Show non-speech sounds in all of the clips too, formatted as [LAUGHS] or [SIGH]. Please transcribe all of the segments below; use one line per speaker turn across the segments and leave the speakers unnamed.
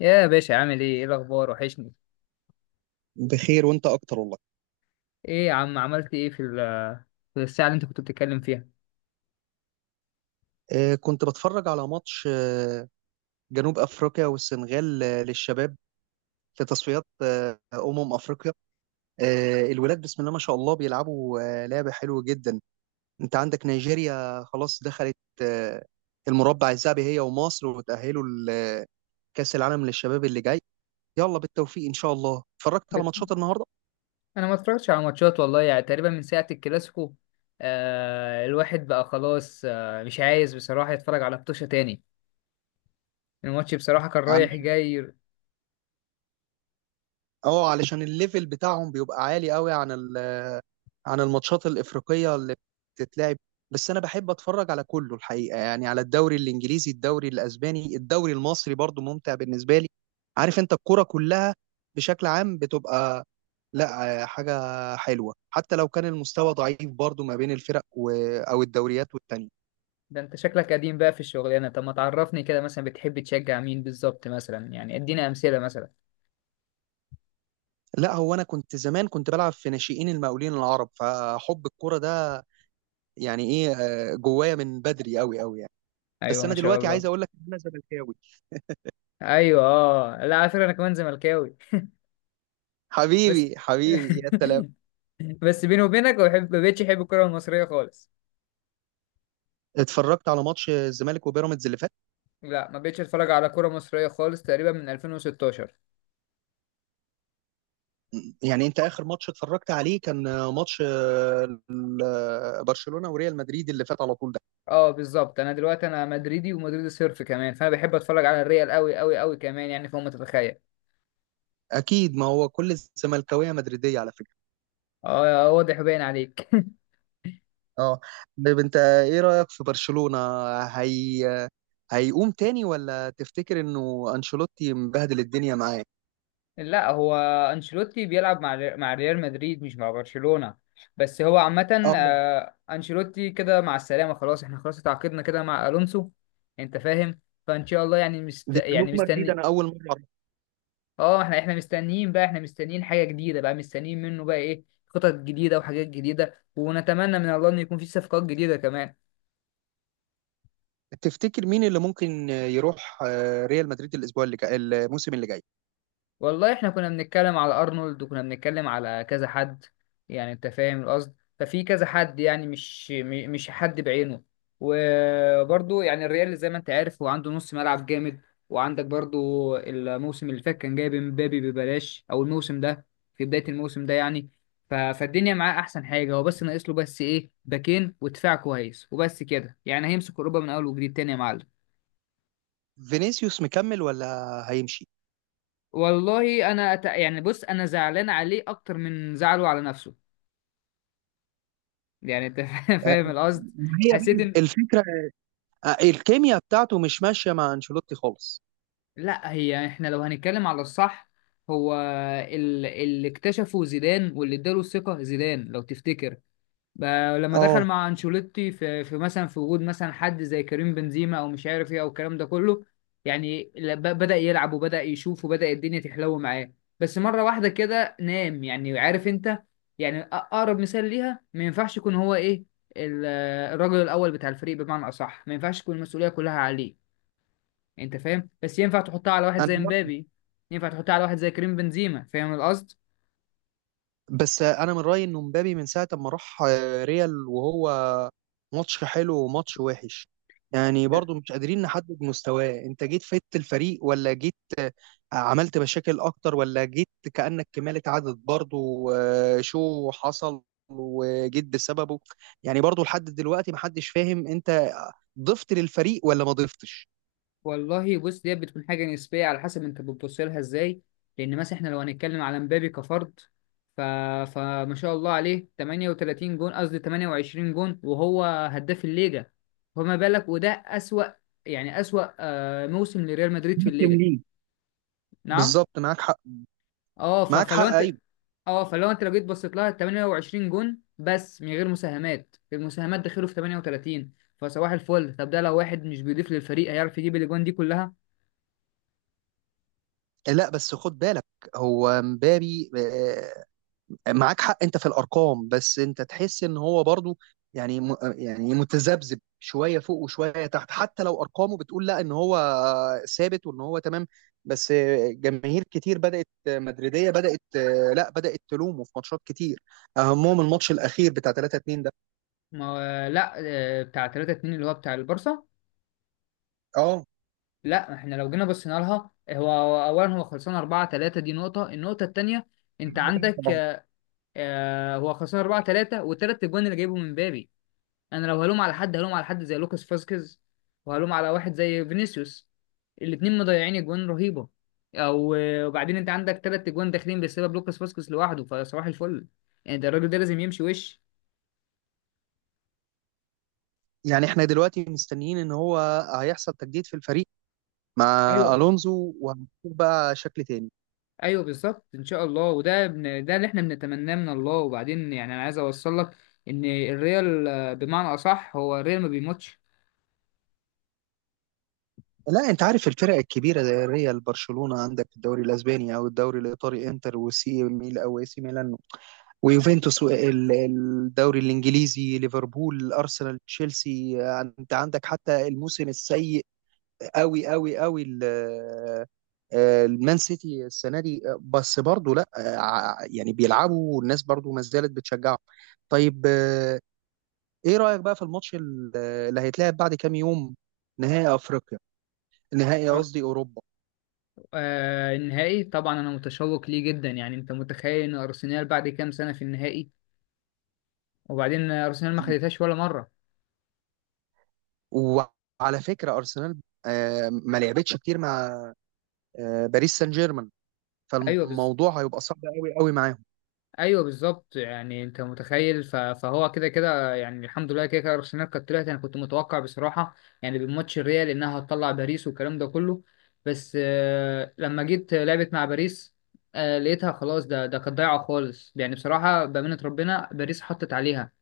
يا باشا، عامل ايه الاخبار؟ وحشني.
بخير وانت اكتر والله.
ايه يا عم، عملت ايه في الساعه اللي انت كنت بتتكلم فيها؟
كنت بتفرج على ماتش جنوب افريقيا والسنغال، للشباب في تصفيات افريقيا. الولاد بسم الله ما شاء الله بيلعبوا لعبة حلوة جدا. انت عندك نيجيريا خلاص دخلت آه، المربع الذهبي هي ومصر، وتأهلوا لكأس العالم للشباب اللي جاي. يلا بالتوفيق ان شاء الله. اتفرجت على
بت-
ماتشات النهارده؟
انا ما اتفرجتش على ماتشات والله، يعني تقريبا من ساعه الكلاسيكو. الواحد بقى خلاص، مش عايز بصراحه يتفرج على ماتش تاني. الماتش بصراحه كان رايح جاي.
اه، علشان الليفل بتاعهم بيبقى عالي قوي عن عن الماتشات الافريقيه اللي بتتلعب. بس انا بحب اتفرج على كله الحقيقه، يعني على الدوري الانجليزي، الدوري الاسباني، الدوري المصري برضو ممتع بالنسبه لي. عارف انت، الكرة كلها بشكل عام بتبقى لا حاجه حلوه، حتى لو كان المستوى ضعيف برضو ما بين الفرق او الدوريات والتانية.
ده انت شكلك قديم بقى في الشغلانه. طب ما تعرفني كده، مثلا بتحب تشجع مين بالظبط؟ مثلا يعني ادينا امثله مثلا.
لا هو انا كنت زمان كنت بلعب في ناشئين المقاولين العرب، فحب الكرة ده يعني ايه، جوايا من بدري قوي قوي يعني. بس
ايوه ما
انا
شاء
دلوقتي
الله.
عايز اقول لك ان انا زملكاوي.
ايوه اه، لا على فكره انا كمان زملكاوي بس.
حبيبي حبيبي
[LAUGHS]
يا سلام.
بس بيني وبينك، ما بقتش احب الكرة المصرية خالص.
اتفرجت على ماتش الزمالك وبيراميدز اللي فات؟
لا، ما بقتش اتفرج على كرة مصرية خالص تقريبا من 2016.
يعني انت اخر ماتش اتفرجت عليه كان ماتش برشلونة وريال مدريد اللي فات على طول ده؟
اه بالظبط، انا دلوقتي انا مدريدي، ومدريدي صرف كمان، فانا بحب اتفرج على الريال قوي قوي قوي كمان، يعني فوق ما تتخيل.
اكيد، ما هو كل الزملكاويه مدريديه على فكره.
اه واضح باين عليك.
اه. طيب انت ايه رايك في برشلونة، هي هيقوم تاني، ولا تفتكر انه انشيلوتي مبهدل الدنيا معاه؟
[LAUGHS] لا هو انشيلوتي بيلعب مع مع ريال مدريد، مش مع برشلونة. بس هو عامة
اه،
انشيلوتي كده مع السلامة، خلاص احنا خلاص اتعاقدنا كده مع الونسو. انت فاهم، فان شاء الله يعني
دي معلومه جديده،
مستني.
انا اول مره.
اه، احنا مستنيين بقى، احنا مستنيين حاجة جديدة بقى، مستنيين منه بقى ايه؟ خطط جديدة وحاجات جديدة، ونتمنى من الله ان يكون في صفقات جديدة كمان.
تفتكر مين اللي ممكن يروح ريال مدريد الاسبوع اللي جاي، الموسم اللي جاي؟
والله احنا كنا بنتكلم على ارنولد، وكنا بنتكلم على كذا حد. يعني انت فاهم القصد، ففي كذا حد يعني مش حد بعينه. وبرضه يعني الريال زي ما انت عارف هو عنده نص ملعب جامد، وعندك برضه الموسم اللي فات كان جايب امبابي ببلاش، او الموسم ده في بداية الموسم ده يعني. فالدنيا معاه احسن حاجة، هو بس ناقص له بس ايه؟ باكين ودفاع كويس، وبس كده يعني هيمسك اوروبا من اول وجديد تاني يا معلم.
فينيسيوس مكمل ولا هيمشي؟
والله انا أت... يعني بص انا زعلان عليه اكتر من زعله على نفسه. يعني انت [LAUGHS]
آه،
فاهم القصد.
ما هي
حسيت ان،
بقى الفكره، الكيمياء بتاعته مش ماشيه مع انشيلوتي خالص.
لا هي احنا لو هنتكلم على الصح، هو اللي اكتشفه زيدان واللي اداله الثقة زيدان لو تفتكر، بقى لما دخل
اه
مع انشيلوتي في مثلا في وجود مثلا حد زي كريم بنزيما، او مش عارف ايه او الكلام ده كله، يعني بدأ يلعب وبدأ يشوف، وبدأ الدنيا تحلو معاه. بس مرة واحدة كده نام، يعني عارف انت، يعني اقرب مثال ليها ما ينفعش يكون هو ايه ال- الراجل الاول بتاع الفريق، بمعنى اصح ما ينفعش تكون المسؤولية كلها عليه. انت فاهم، بس ينفع تحطها على واحد زي
انا.
مبابي، ينفع تحطها على واحد زي كريم بنزيما، فاهم القصد.
بس انا من رايي انه مبابي من ساعه ما راح ريال وهو ماتش حلو وماتش وحش، يعني برضو مش قادرين نحدد مستواه. انت جيت فدت الفريق، ولا جيت عملت مشاكل اكتر، ولا جيت كأنك كمالة عدد برضه وشو حصل وجيت بسببه؟ يعني برضه لحد دلوقتي محدش فاهم انت ضفت للفريق ولا ما ضفتش.
والله بص، دي بتكون حاجة نسبية على حسب انت بتبص لها ازاي. لان مثلا احنا لو هنتكلم على مبابي كفرد، ف... فما شاء الله عليه 38 جون، قصدي 28 جون، وهو هداف الليجا. فما بالك؟ وده أسوأ يعني أسوأ موسم لريال مدريد في
مقدم
الليجا.
ليه؟
نعم.
بالظبط معاك حق.
اه
معاك حق
فلو انت،
ايوه.
اه فلو انت لو جيت بصيت لها 28 جون بس من غير مساهمات، المساهمات دخلوا في 38، فصباح الفل. طب ده لو واحد مش بيضيف للفريق، هيعرف يجيب الاجوان دي كلها؟
لا بس خد بالك، هو مبابي معاك حق انت في الارقام، بس انت تحس ان هو برضو يعني يعني متذبذب شويه فوق وشويه تحت، حتى لو ارقامه بتقول لا ان هو ثابت وان هو تمام. بس جماهير كتير بدات مدريديه بدات لا بدات تلومه في ماتشات كتير، اهمهم الماتش الاخير بتاع 3-2 ده.
ما هو لا بتاع 3-2 اللي هو بتاع البارسا.
اه
لا احنا لو جينا بصينا لها، هو هو اولا هو خلصان 4-3، دي نقطة. النقطة التانية انت عندك
طبعا.
هو خلصان 4 3، والتلات اجوان اللي جايبهم من بابي. انا لو هلوم على حد، هلوم على حد زي لوكاس فاسكيز، وهلوم على واحد زي فينيسيوس. الاتنين مضيعين اجوان رهيبة. او وبعدين انت عندك تلات اجوان داخلين بسبب لوكاس فاسكيز لوحده، فصباح الفل. يعني ده الراجل ده لازم يمشي وش.
يعني احنا دلوقتي مستنيين ان هو هيحصل تجديد في الفريق مع
ايوه،
الونزو، وهنشوف بقى شكل تاني.
ايوه بالظبط ان شاء الله، ده اللي احنا بنتمناه من الله. وبعدين يعني انا عايز اوصل لك ان الريال بمعنى اصح هو الريال ما بيموتش.
لا انت عارف الفرق الكبيره زي الريال، برشلونه، عندك الدوري الاسباني او الدوري الايطالي، انتر وسي ميل او اي سي ميلان ويوفنتوس، وال- الدوري الانجليزي، ليفربول، ارسنال، تشيلسي. انت عندك حتى الموسم السيء قوي قوي قوي المان سيتي السنه دي، بس برضه لا، يعني بيلعبوا والناس برضه ما زالت بتشجعهم. طيب ايه رايك بقى في الماتش اللي هيتلعب بعد كام يوم، نهائي افريقيا، قصدي اوروبا؟
آه النهائي طبعا انا متشوق ليه جدا، يعني انت متخيل ان ارسنال بعد كام سنه في النهائي، وبعدين ارسنال ما خدتهاش ولا مره.
وعلى فكرة أرسنال ما لعبتش كتير مع باريس سان جيرمان،
ايوه بالظبط،
فالموضوع هيبقى صعب قوي قوي معاهم.
ايوه بالظبط يعني انت متخيل، فهو كده كده يعني الحمد لله كده كده ارسنال كانت طلعت. انا كنت متوقع بصراحه يعني بماتش الريال انها هتطلع باريس والكلام ده كله. بس لما جيت لعبت مع باريس، لقيتها خلاص. ده كانت ضايعه خالص، يعني بصراحه بامانه ربنا باريس حطت عليها.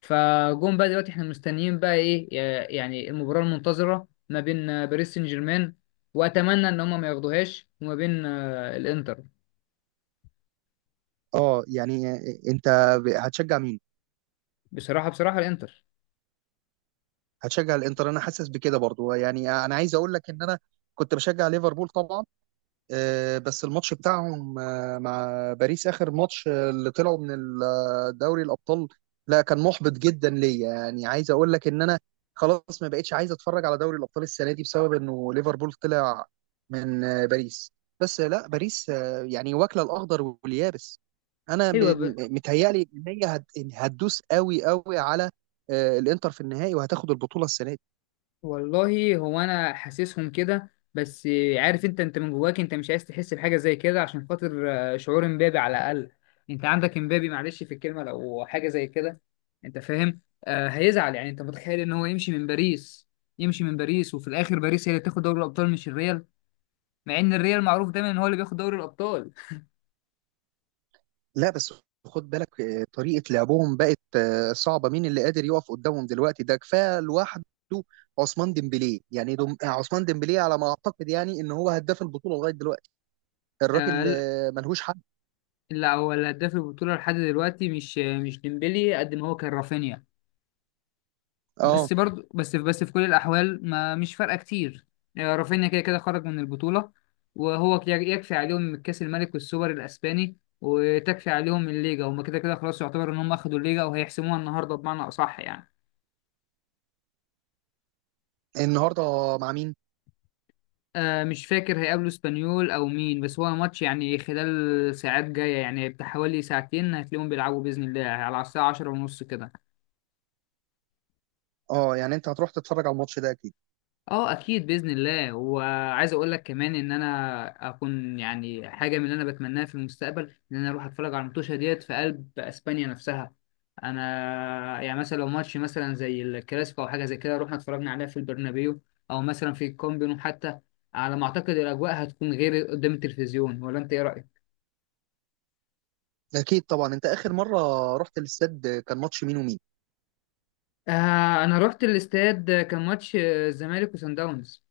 فجون بقى دلوقتي احنا مستنيين بقى ايه؟ يعني المباراه المنتظره ما بين باريس سان جيرمان، واتمنى ان هم ما ياخدوهاش، وما بين الانتر.
اه يعني انت هتشجع مين؟
بصراحه بصراحه الانتر.
هتشجع الانتر؟ انا حاسس بكده برضو. يعني انا عايز اقول لك ان انا كنت بشجع ليفربول طبعا، بس الماتش بتاعهم مع باريس، آخر ماتش اللي طلعوا من دوري الأبطال، لا كان محبط جدا ليا. يعني عايز أقول لك إن أنا خلاص ما بقتش عايز أتفرج على دوري الأبطال السنة دي بسبب إنه ليفربول طلع من باريس. بس لا باريس يعني واكلة الأخضر واليابس. أنا
ايوه.
متهيألي إن هي هتدوس قوي قوي على الإنتر في النهائي وهتاخد البطولة السنة دي.
والله هو انا حاسسهم كده، بس عارف انت، انت من جواك انت مش عايز تحس بحاجه زي كده عشان خاطر شعور امبابي على الاقل. انت عندك امبابي معلش في الكلمه لو حاجه زي كده. انت فاهم. آه هيزعل، يعني انت متخيل ان هو يمشي من باريس؟ يمشي من باريس وفي الاخر باريس هي اللي تاخد دوري الابطال، مش الريال، مع ان الريال معروف دايما ان هو اللي بياخد دوري الابطال.
لا بس خد بالك، طريقة لعبهم بقت صعبة. مين اللي قادر يقف قدامهم دلوقتي؟ ده كفاية لوحده عثمان ديمبلي. يعني دم... آه، عثمان ديمبلي على ما أعتقد يعني إن هو هداف البطولة لغاية دلوقتي. الراجل
آه لا،
ملهوش حل.
لا، هو الهداف البطوله لحد دلوقتي مش ديمبلي قد ما هو كان رافينيا.
اه.
بس برضو بس بس في كل الأحوال ما مش فارقة كتير. رافينيا كده كده خرج من البطولة. وهو يكفي عليهم كأس الملك والسوبر الأسباني، وتكفي عليهم الليجا. هما كده كده خلاص يعتبر إن هم أخدوا الليجا، وهيحسموها النهاردة بمعنى أصح يعني.
النهاردة مع مين؟
آه مش فاكر هيقابلوا اسبانيول أو مين، بس هو ماتش يعني خلال ساعات جاية، يعني بتاع حوالي ساعتين هتلاقيهم بيلعبوا بإذن الله، على الساعة عشرة ونص كده.
اه يعني أنت هتروح تتفرج على الماتش ده أكيد؟
اه اكيد باذن الله. وعايز اقول لك كمان ان انا اكون يعني حاجه من اللي انا بتمناها في المستقبل، ان انا اروح اتفرج على الماتشة ديت في قلب اسبانيا نفسها. انا يعني مثلا لو ماتش مثلا زي الكلاسيكو او حاجه زي كده، رحنا اتفرجنا عليها في البرنابيو، او مثلا في الكامبينو حتى، على ما اعتقد الاجواء هتكون غير قدام التلفزيون. ولا انت ايه رايك؟
أكيد طبعا. أنت آخر مرة رحت الاستاد كان ماتش مين ومين؟
آه انا رحت الاستاد كان ماتش الزمالك وسان داونز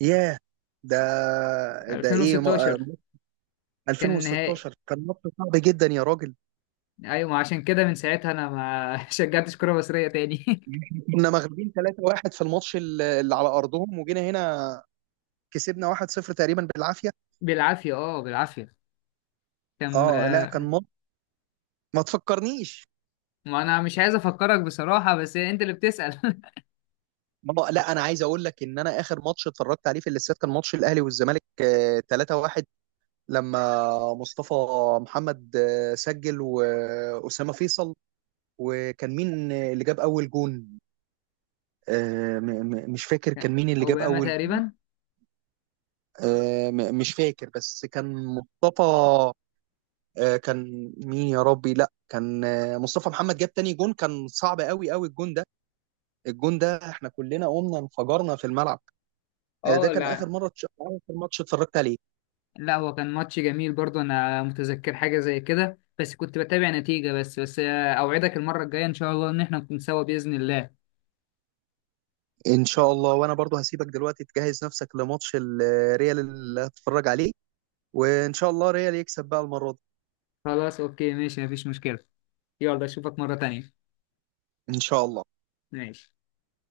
ياه، ده ده إيه ما... آه،
2016. كان النهائي.
2016 كان ماتش صعب جدا يا راجل.
ايوه، ما عشان كده من ساعتها انا ما [LAUGHS] شجعتش كرة مصرية تاني.
احنا كنا مغلوبين 3-1 في الماتش اللي على ارضهم، وجينا هنا كسبنا 1-0 تقريبا بالعافيه.
[LAUGHS] بالعافية اه بالعافية. كان
اه لا كان ماتش، ما تفكرنيش.
ما انا مش عايز افكرك بصراحة، بس انت اللي بتسأل.
ما لا انا عايز اقول لك ان انا اخر ماتش اتفرجت عليه في الاستاد كان ماتش الاهلي والزمالك 3-1، لما مصطفى محمد سجل واسامه فيصل. وكان مين اللي جاب اول جون؟ مش فاكر كان
[LAUGHS]
مين اللي جاب
اوباما
اول جون.
تقريبا.
مش فاكر، بس كان مصطفى كان مين يا ربي؟ لا كان مصطفى محمد جاب تاني جون. كان صعب قوي قوي الجون ده، الجون ده احنا كلنا قمنا انفجرنا في الملعب. ده
اه
كان اخر
لا،
مره اخر ماتش اتفرجت عليه.
لا هو كان ماتش جميل برضه، انا متذكر حاجة زي كده، بس كنت بتابع نتيجة بس. اوعدك المرة الجاية ان شاء الله ان احنا نكون سوا بإذن الله.
ان شاء الله. وانا برضو هسيبك دلوقتي تجهز نفسك لماتش الريال اللي هتتفرج عليه، وان شاء الله ريال يكسب بقى المره دي.
خلاص اوكي ماشي، مفيش مشكلة. يلا اشوفك مرة تانية.
ان شاء الله.
ماشي.